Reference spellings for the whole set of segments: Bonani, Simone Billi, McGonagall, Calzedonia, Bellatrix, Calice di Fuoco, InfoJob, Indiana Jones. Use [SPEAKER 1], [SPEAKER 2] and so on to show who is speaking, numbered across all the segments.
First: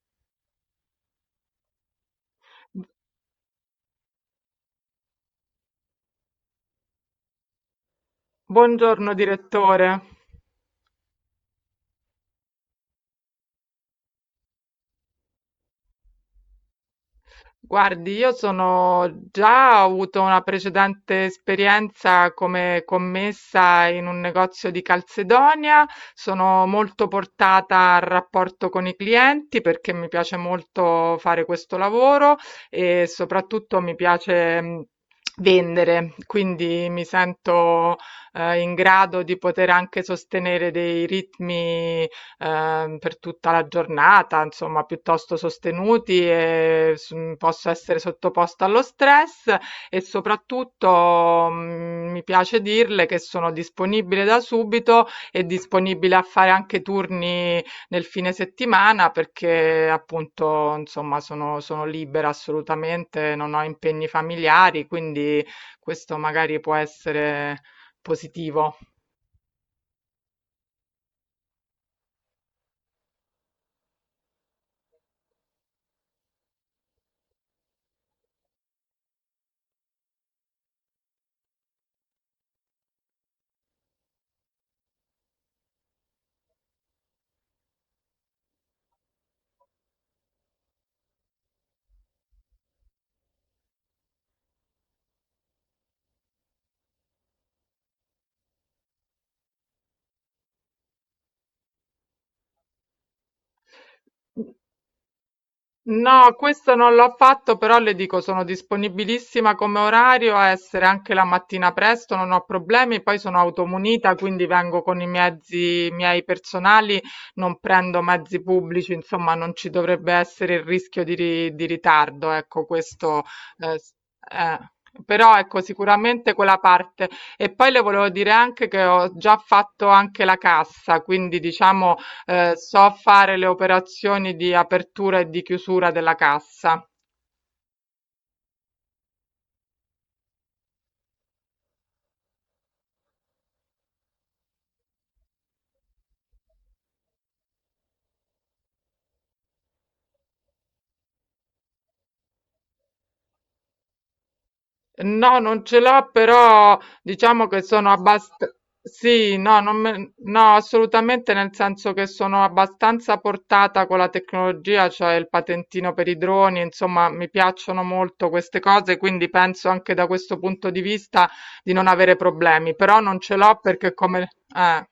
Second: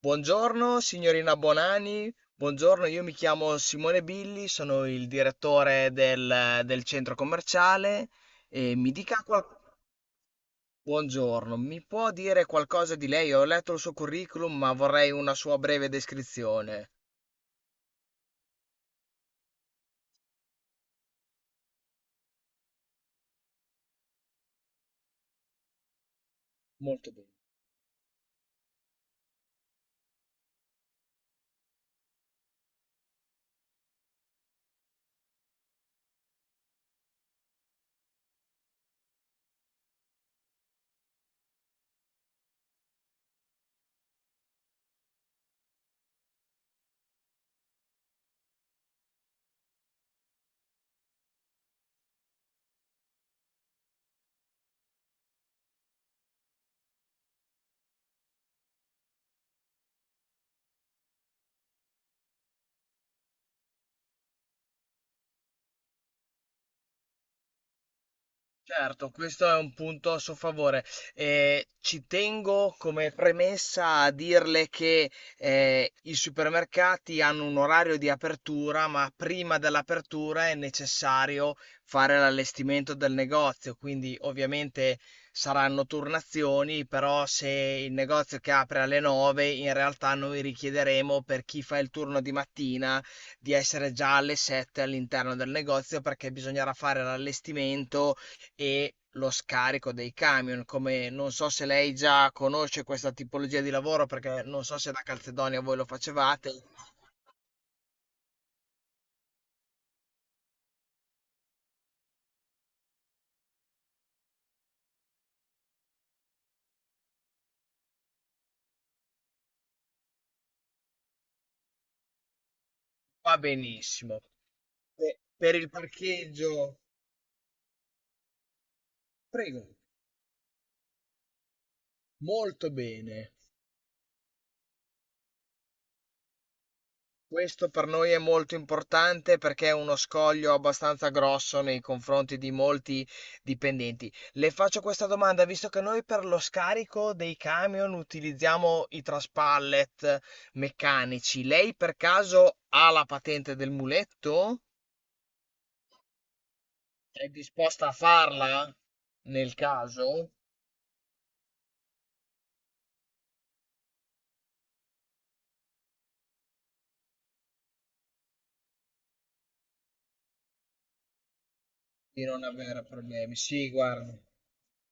[SPEAKER 1] Buongiorno signorina Bonani, buongiorno, io mi chiamo Simone Billi, sono il direttore del centro commerciale e
[SPEAKER 2] Buongiorno direttore.
[SPEAKER 1] buongiorno, mi può dire qualcosa di lei? Ho letto il suo curriculum, ma vorrei una sua breve descrizione.
[SPEAKER 2] Guardi, io sono già ho avuto una precedente esperienza come commessa in un negozio di Calzedonia, sono molto
[SPEAKER 1] Molto bene.
[SPEAKER 2] portata al rapporto con i clienti perché mi piace molto fare questo lavoro e soprattutto mi piace vendere, quindi mi sento in grado di poter anche sostenere dei ritmi per tutta la giornata, insomma, piuttosto sostenuti e posso essere sottoposta allo stress e soprattutto, mi piace dirle che sono disponibile da subito e disponibile a fare anche turni nel fine settimana perché appunto, insomma, sono libera assolutamente, non ho impegni familiari, quindi questo magari può essere positivo.
[SPEAKER 1] Certo, questo è un punto a suo favore. Ci tengo come premessa a dirle che i supermercati hanno un orario di apertura, ma prima dell'apertura è necessario fare l'allestimento del negozio, quindi ovviamente saranno turnazioni, però se il negozio che apre alle 9, in realtà noi richiederemo per chi fa il turno di mattina di essere già alle 7 all'interno del negozio perché bisognerà fare l'allestimento e lo scarico dei camion, come non so se lei già conosce questa tipologia di lavoro, perché non so se da Calzedonia voi lo
[SPEAKER 2] No,
[SPEAKER 1] facevate,
[SPEAKER 2] questo non l'ho fatto, però le dico sono disponibilissima come orario a essere anche la mattina presto, non ho problemi, poi sono automunita, quindi vengo con i mezzi miei personali, non prendo mezzi pubblici, insomma non ci dovrebbe essere il rischio di ritardo, ecco questo.
[SPEAKER 1] va
[SPEAKER 2] eh, s-
[SPEAKER 1] benissimo.
[SPEAKER 2] eh, Però
[SPEAKER 1] Per
[SPEAKER 2] ecco
[SPEAKER 1] il
[SPEAKER 2] sicuramente quella
[SPEAKER 1] parcheggio,
[SPEAKER 2] parte. E poi le volevo dire anche che ho già
[SPEAKER 1] prego,
[SPEAKER 2] fatto anche la cassa, quindi diciamo
[SPEAKER 1] molto
[SPEAKER 2] so
[SPEAKER 1] bene.
[SPEAKER 2] fare le operazioni di apertura e di chiusura della cassa.
[SPEAKER 1] Questo per noi è molto importante perché è uno scoglio abbastanza grosso nei confronti di molti dipendenti. Le faccio questa domanda, visto che noi per lo scarico dei camion utilizziamo i traspallet meccanici, lei per caso ha la patente del muletto?
[SPEAKER 2] No, non ce l'ho, però
[SPEAKER 1] È
[SPEAKER 2] diciamo che
[SPEAKER 1] disposta
[SPEAKER 2] sono
[SPEAKER 1] a
[SPEAKER 2] abbastanza...
[SPEAKER 1] farla
[SPEAKER 2] Sì,
[SPEAKER 1] nel
[SPEAKER 2] no, non me-
[SPEAKER 1] caso
[SPEAKER 2] no, assolutamente nel senso che sono abbastanza portata con la tecnologia, cioè il patentino per i droni, insomma, mi piacciono molto queste cose, quindi penso anche da questo punto di vista di non avere
[SPEAKER 1] di non
[SPEAKER 2] problemi,
[SPEAKER 1] avere
[SPEAKER 2] però non ce
[SPEAKER 1] problemi?
[SPEAKER 2] l'ho
[SPEAKER 1] Sì,
[SPEAKER 2] perché
[SPEAKER 1] guarda.
[SPEAKER 2] come... eh.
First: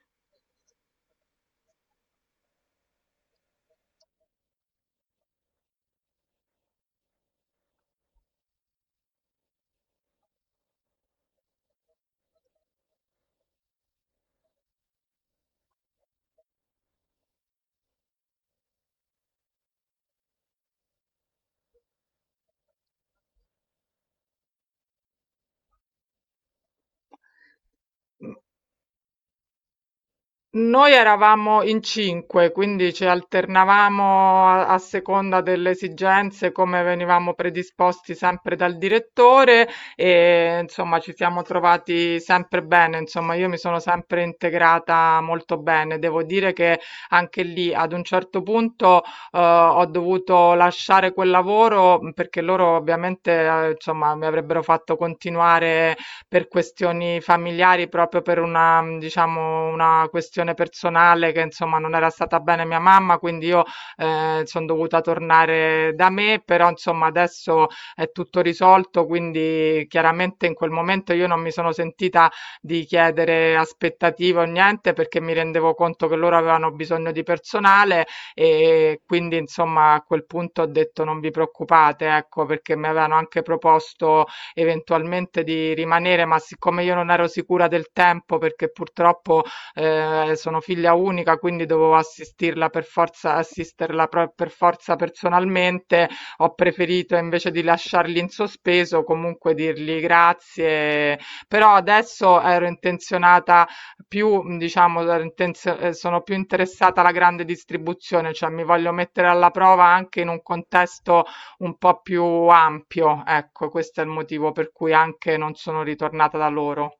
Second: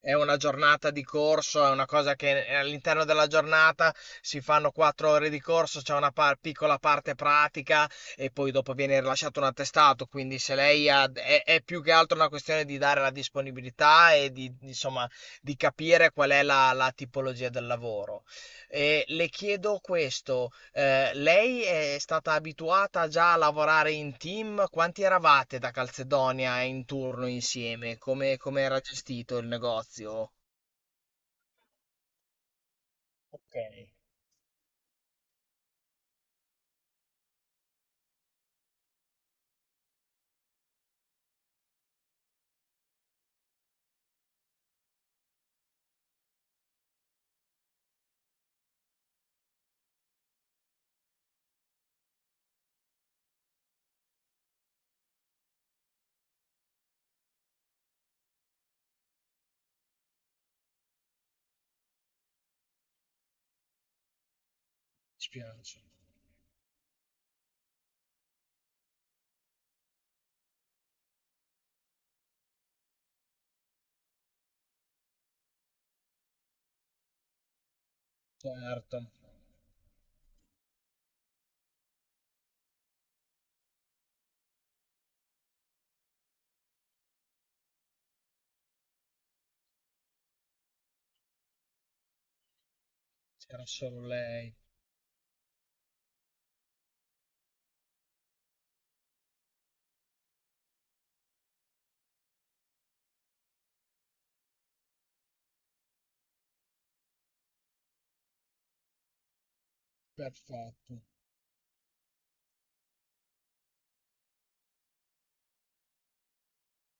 [SPEAKER 1] È una giornata di corso, è una cosa che all'interno della giornata si fanno 4 ore di corso, c'è una piccola parte pratica e poi dopo viene rilasciato un attestato. Quindi se lei ha, è più che altro una questione di dare la disponibilità e insomma, di capire qual è la tipologia del lavoro. E le chiedo questo, lei è stata abituata già a lavorare in team? Quanti eravate da Calzedonia in turno insieme? Come, come era gestito il negozio?
[SPEAKER 2] Noi eravamo in cinque, quindi ci
[SPEAKER 1] Ok, mi
[SPEAKER 2] alternavamo a seconda delle esigenze, come venivamo predisposti sempre dal direttore e insomma ci siamo trovati sempre bene, insomma io mi sono sempre integrata molto bene. Devo dire che anche lì ad un certo punto ho dovuto lasciare quel lavoro perché loro ovviamente insomma mi avrebbero fatto continuare per questioni familiari, proprio per una diciamo, una questione personale che insomma non era stata bene mia mamma, quindi io, son dovuta
[SPEAKER 1] spiace.
[SPEAKER 2] tornare da me, però insomma adesso è tutto risolto, quindi chiaramente in quel momento io non mi sono sentita di chiedere aspettative o niente, perché mi rendevo conto che loro avevano bisogno di personale,
[SPEAKER 1] Certo,
[SPEAKER 2] e quindi insomma a quel punto ho detto: "Non vi preoccupate", ecco, perché mi avevano anche proposto eventualmente di rimanere, ma siccome io non ero sicura del tempo perché purtroppo sono figlia unica, quindi dovevo assistirla per forza,
[SPEAKER 1] c'era solo
[SPEAKER 2] per
[SPEAKER 1] lei.
[SPEAKER 2] forza personalmente, ho preferito invece di lasciarli in sospeso, comunque dirgli grazie. Però adesso ero intenzionata più, diciamo, ero intenzio- sono più interessata alla grande distribuzione, cioè mi voglio mettere alla prova anche in un
[SPEAKER 1] Perfetto.
[SPEAKER 2] contesto un po' più ampio, ecco, questo è il motivo per cui anche non sono ritornata da loro.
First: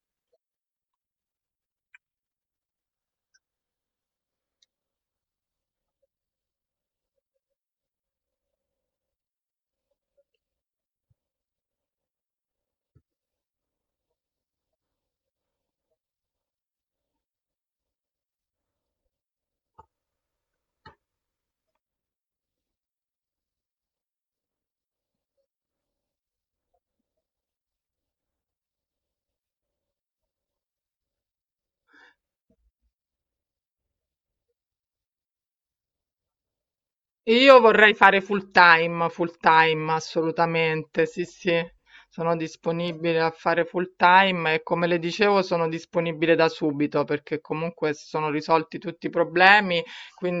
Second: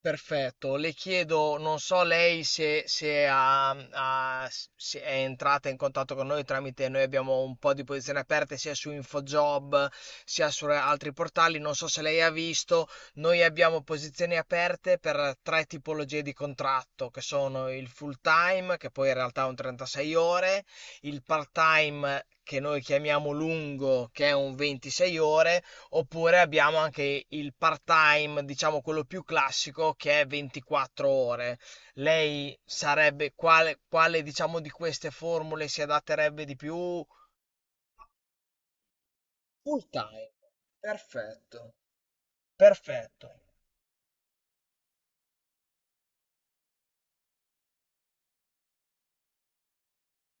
[SPEAKER 1] Perfetto, le chiedo, non so lei se, se se è entrata in contatto con noi tramite, noi abbiamo un po' di posizioni aperte sia su InfoJob sia su altri portali, non so se lei ha visto, noi abbiamo posizioni aperte per tre tipologie di contratto, che sono il full time, che poi in realtà è un 36 ore, il part time che noi chiamiamo lungo, che è un 26 ore, oppure abbiamo anche il part-time, diciamo quello più classico, che è 24 ore. Lei sarebbe quale, quale diciamo di queste formule si adatterebbe di più?
[SPEAKER 2] Io vorrei fare full
[SPEAKER 1] Full
[SPEAKER 2] time
[SPEAKER 1] time.
[SPEAKER 2] assolutamente, sì, sì,
[SPEAKER 1] Perfetto,
[SPEAKER 2] sono disponibile a
[SPEAKER 1] perfetto.
[SPEAKER 2] fare full time e come le dicevo sono disponibile da subito perché comunque si sono risolti tutti i problemi,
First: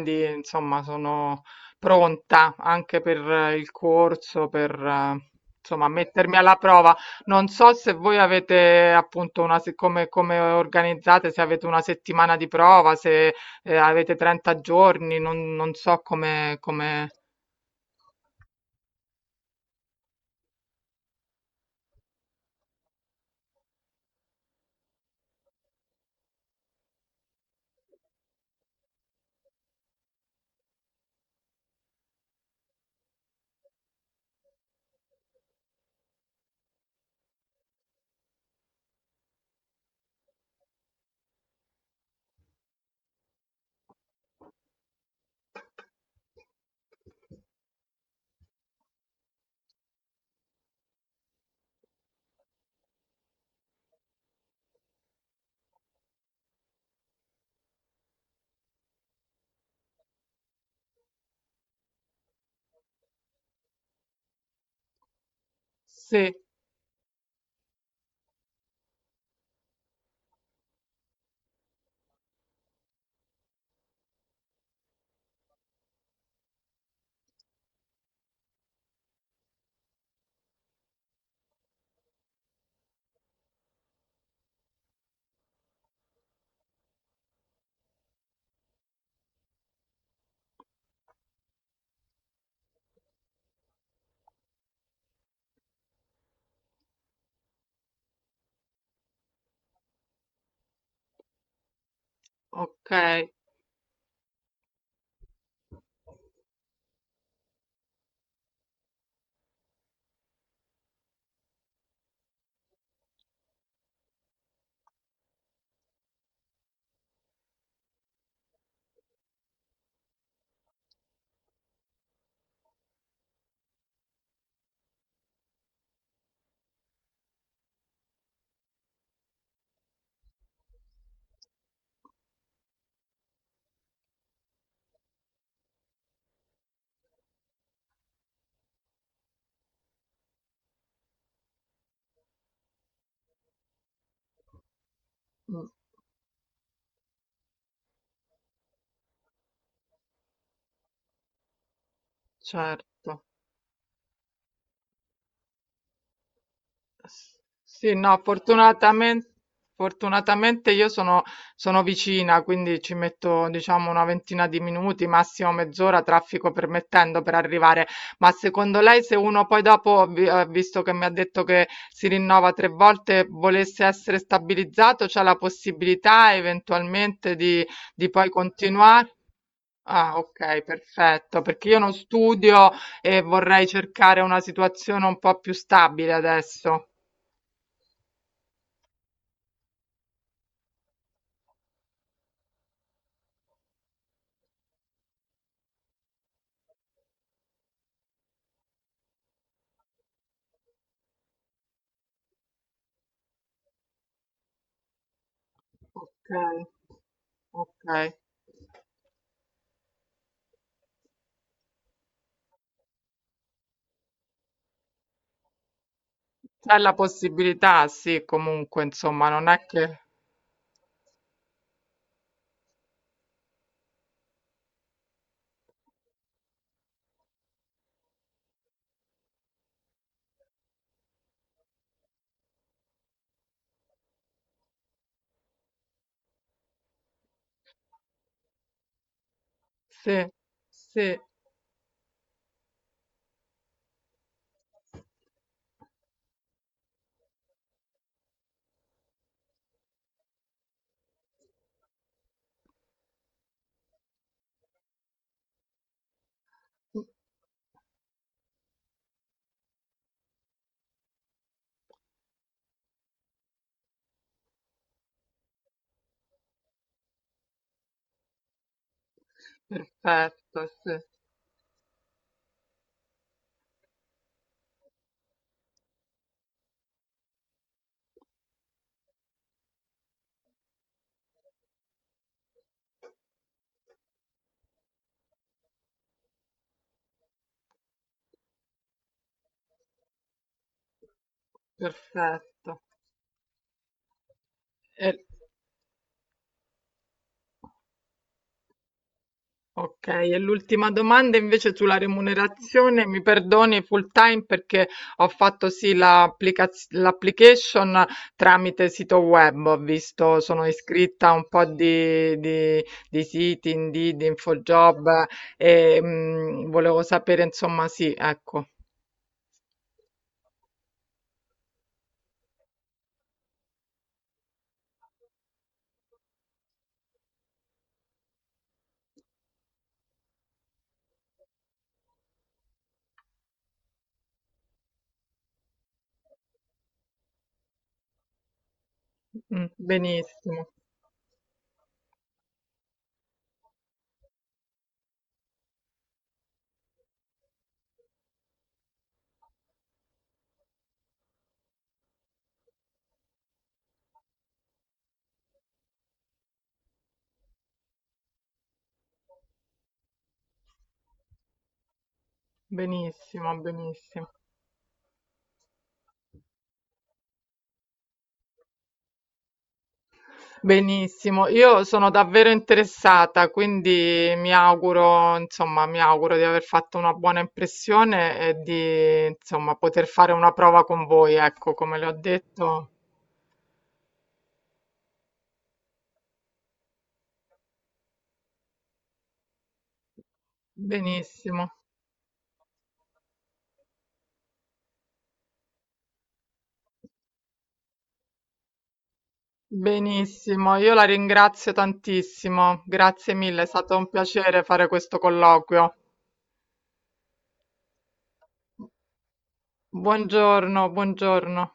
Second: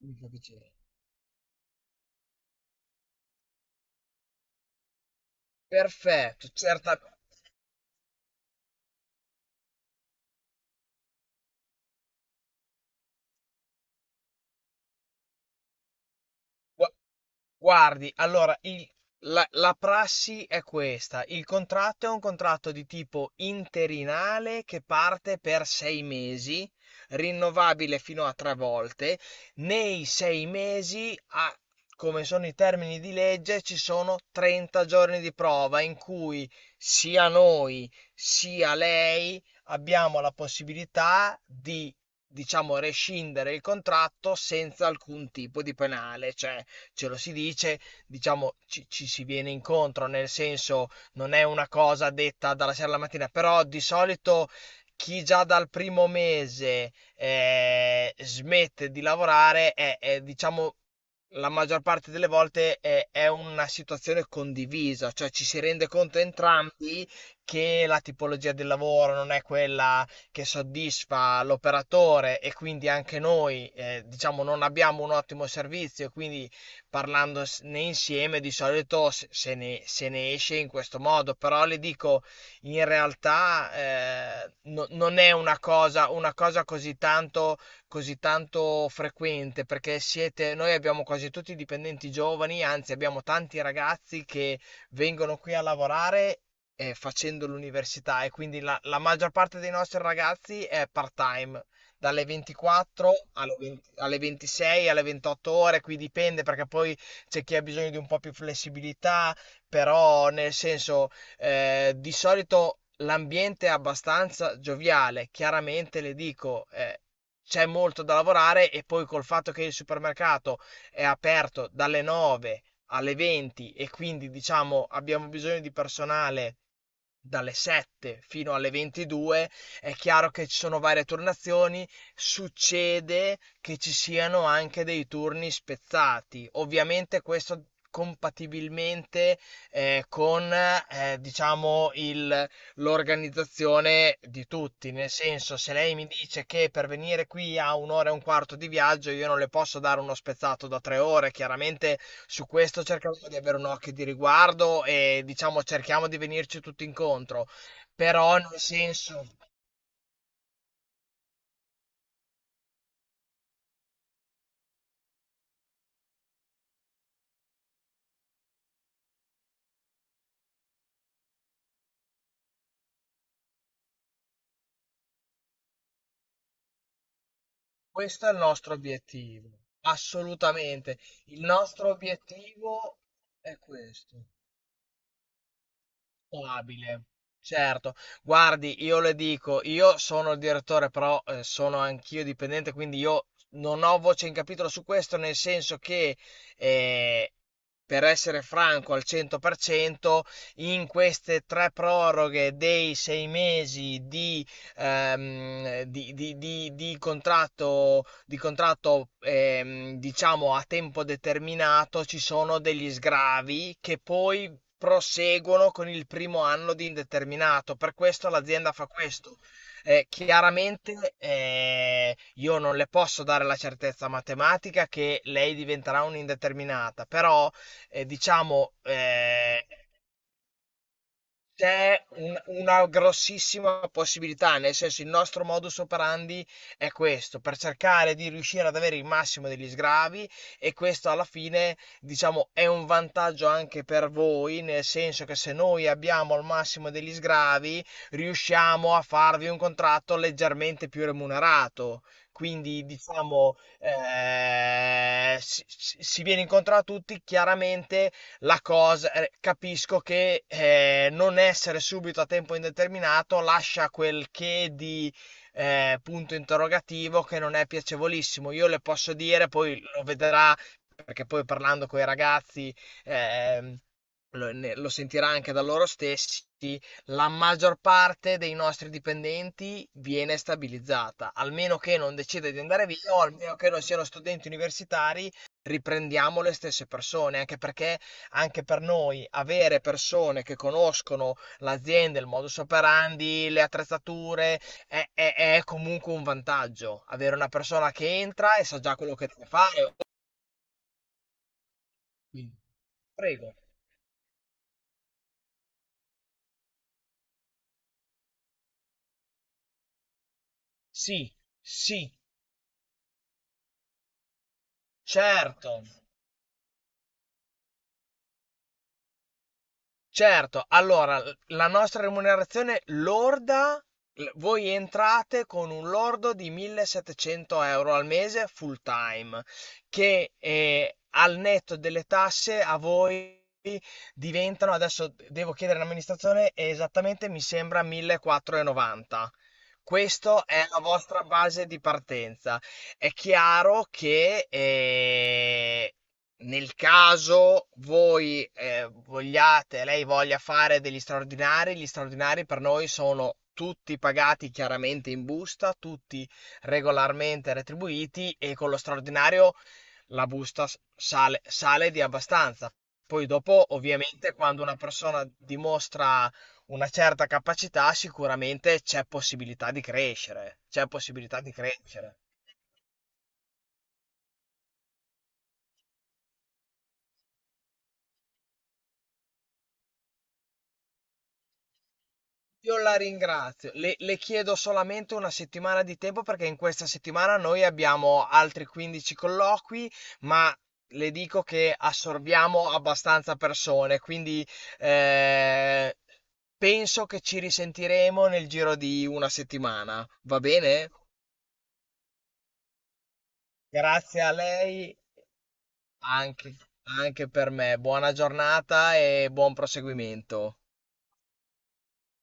[SPEAKER 1] Mi fa piacere.
[SPEAKER 2] insomma sono pronta anche per il corso, per insomma mettermi
[SPEAKER 1] Perfetto,
[SPEAKER 2] alla
[SPEAKER 1] certa.
[SPEAKER 2] prova. Non so se voi avete appunto una, se- come, come organizzate, se avete una settimana di prova, se avete 30 giorni, non, non so come,
[SPEAKER 1] Gua-
[SPEAKER 2] come...
[SPEAKER 1] Guardi, allora, la prassi è questa. Il contratto è un contratto di tipo interinale che parte per 6 mesi, rinnovabile fino a tre volte. Nei 6 mesi, come sono i termini di legge, ci sono 30 giorni di prova in cui sia noi sia lei abbiamo la possibilità di, diciamo, rescindere il contratto senza alcun tipo di penale. Cioè, ce lo si dice, diciamo ci si viene incontro, nel senso non è una cosa detta dalla sera alla mattina, però di solito chi già dal primo mese smette di lavorare diciamo la maggior parte delle volte è una situazione condivisa, cioè ci si rende conto
[SPEAKER 2] Sì,
[SPEAKER 1] entrambi che la tipologia del lavoro non è quella che soddisfa l'operatore e quindi anche noi diciamo non abbiamo un ottimo servizio e quindi parlandone insieme di solito se ne esce in questo modo, però le dico, in realtà non è una cosa così tanto frequente, perché siete, noi abbiamo quasi tutti dipendenti giovani, anzi abbiamo tanti ragazzi che vengono qui a lavorare. Facendo l'università e quindi la maggior parte dei nostri ragazzi è part-time dalle
[SPEAKER 2] ok,
[SPEAKER 1] 24 alle 20 alle 26, alle 28 ore, qui dipende perché poi c'è chi ha bisogno di un po' più flessibilità, però nel senso di solito l'ambiente è abbastanza gioviale, chiaramente le dico, c'è molto da lavorare e poi col fatto che il supermercato è aperto dalle 9 alle 20 e quindi diciamo abbiamo bisogno di personale dalle 7 fino alle 22, è chiaro che ci sono varie turnazioni, succede che ci siano anche dei turni spezzati. Ovviamente questo compatibilmente con diciamo l'organizzazione di tutti, nel senso
[SPEAKER 2] mm,
[SPEAKER 1] se lei mi dice che per venire qui a un'ora e un quarto di viaggio io non le posso dare uno spezzato da 3 ore, chiaramente su questo
[SPEAKER 2] certo.
[SPEAKER 1] cercheremo di avere un occhio di riguardo e diciamo cerchiamo di venirci tutti
[SPEAKER 2] S-
[SPEAKER 1] incontro,
[SPEAKER 2] Sì, no,
[SPEAKER 1] però nel senso
[SPEAKER 2] fortunatamente, fortunatamente io sono, sono vicina, quindi ci metto, diciamo, una ventina di minuti, massimo mezz'ora, traffico permettendo, per arrivare. Ma secondo lei, se uno poi dopo, visto che mi ha detto che si rinnova tre volte, volesse essere stabilizzato, c'è la possibilità eventualmente di poi
[SPEAKER 1] questo è il nostro
[SPEAKER 2] continuare?
[SPEAKER 1] obiettivo,
[SPEAKER 2] Ah, ok,
[SPEAKER 1] assolutamente. Il
[SPEAKER 2] perfetto, perché io
[SPEAKER 1] nostro
[SPEAKER 2] non studio
[SPEAKER 1] obiettivo
[SPEAKER 2] e
[SPEAKER 1] è
[SPEAKER 2] vorrei cercare
[SPEAKER 1] questo.
[SPEAKER 2] una situazione un po' più stabile adesso.
[SPEAKER 1] Stabile. Certo. Guardi, io le dico, io sono il direttore, però sono anch'io dipendente, quindi io non ho voce in capitolo su questo, nel senso che, eh, per essere franco al 100%, in queste tre proroghe dei 6 mesi di contratto diciamo a tempo determinato, ci sono degli sgravi che poi proseguono con il primo anno di indeterminato. Per questo
[SPEAKER 2] Ok,
[SPEAKER 1] l'azienda fa questo.
[SPEAKER 2] ok.
[SPEAKER 1] Chiaramente io non le posso dare la certezza matematica che lei diventerà un'indeterminata, però diciamo
[SPEAKER 2] C'è la possibilità, sì, comunque, insomma, non è
[SPEAKER 1] c'è
[SPEAKER 2] che...
[SPEAKER 1] una grossissima possibilità, nel senso il nostro modus operandi è questo, per cercare di riuscire ad avere il massimo degli sgravi e questo alla fine, diciamo, è un vantaggio anche per voi, nel senso che se noi abbiamo il massimo degli sgravi, riusciamo a farvi un contratto leggermente più remunerato.
[SPEAKER 2] Sì,
[SPEAKER 1] Quindi
[SPEAKER 2] sì,
[SPEAKER 1] diciamo si viene incontro a tutti, chiaramente la cosa, capisco che non essere subito a tempo indeterminato lascia quel che di punto interrogativo che non è piacevolissimo. Io le posso dire, poi lo vedrà, perché poi parlando con i ragazzi ehm, lo sentirà anche da loro stessi, la maggior parte dei nostri dipendenti viene stabilizzata, almeno che non decida di andare
[SPEAKER 2] perfetto,
[SPEAKER 1] via o
[SPEAKER 2] sì,
[SPEAKER 1] almeno che non siano studenti universitari, riprendiamo le stesse persone, anche perché anche per noi avere persone che conoscono l'azienda, il modus operandi, le attrezzature, è comunque un
[SPEAKER 2] perfetto.
[SPEAKER 1] vantaggio. Avere una persona
[SPEAKER 2] E-
[SPEAKER 1] che entra e sa già quello che deve fare.
[SPEAKER 2] Ok, e l'ultima domanda invece sulla
[SPEAKER 1] Prego.
[SPEAKER 2] remunerazione, mi perdoni full time perché ho fatto sì l'application tramite sito web, ho visto, sono
[SPEAKER 1] Sì,
[SPEAKER 2] iscritta a un
[SPEAKER 1] sì,
[SPEAKER 2] po' di siti, Indeed, InfoJob
[SPEAKER 1] certo.
[SPEAKER 2] volevo sapere insomma sì, ecco,
[SPEAKER 1] Certo, allora la nostra remunerazione lorda, voi entrate con un lordo di 1700 euro al mese full time, che al netto delle tasse a voi diventano, adesso devo chiedere all'amministrazione, esattamente mi sembra 1490.
[SPEAKER 2] mm,
[SPEAKER 1] Questa è la
[SPEAKER 2] benissimo,
[SPEAKER 1] vostra base di partenza. È chiaro che nel caso voi vogliate, lei voglia fare degli straordinari, gli straordinari per noi sono tutti pagati chiaramente in busta, tutti regolarmente retribuiti e con lo straordinario la busta sale, sale di abbastanza. Poi dopo,
[SPEAKER 2] benissimo,
[SPEAKER 1] ovviamente, quando una
[SPEAKER 2] benissimo.
[SPEAKER 1] persona dimostra una certa capacità, sicuramente c'è possibilità di crescere, c'è possibilità di
[SPEAKER 2] Benissimo,
[SPEAKER 1] crescere.
[SPEAKER 2] io sono davvero interessata, quindi mi auguro, insomma, mi auguro di aver fatto una buona impressione e di, insomma, poter fare una prova con voi, ecco, come le ho
[SPEAKER 1] Io la
[SPEAKER 2] detto.
[SPEAKER 1] ringrazio, le chiedo solamente una settimana di tempo perché in questa settimana noi abbiamo altri 15 colloqui, ma le dico che
[SPEAKER 2] Benissimo,
[SPEAKER 1] assorbiamo abbastanza persone, quindi eh, penso che ci risentiremo nel giro di una settimana, va bene?
[SPEAKER 2] benissimo, io la ringrazio tantissimo, grazie mille, è
[SPEAKER 1] Grazie a
[SPEAKER 2] stato un
[SPEAKER 1] lei
[SPEAKER 2] piacere fare questo colloquio.
[SPEAKER 1] anche anche per me. Buona giornata e buon proseguimento.
[SPEAKER 2] Buongiorno, buongiorno.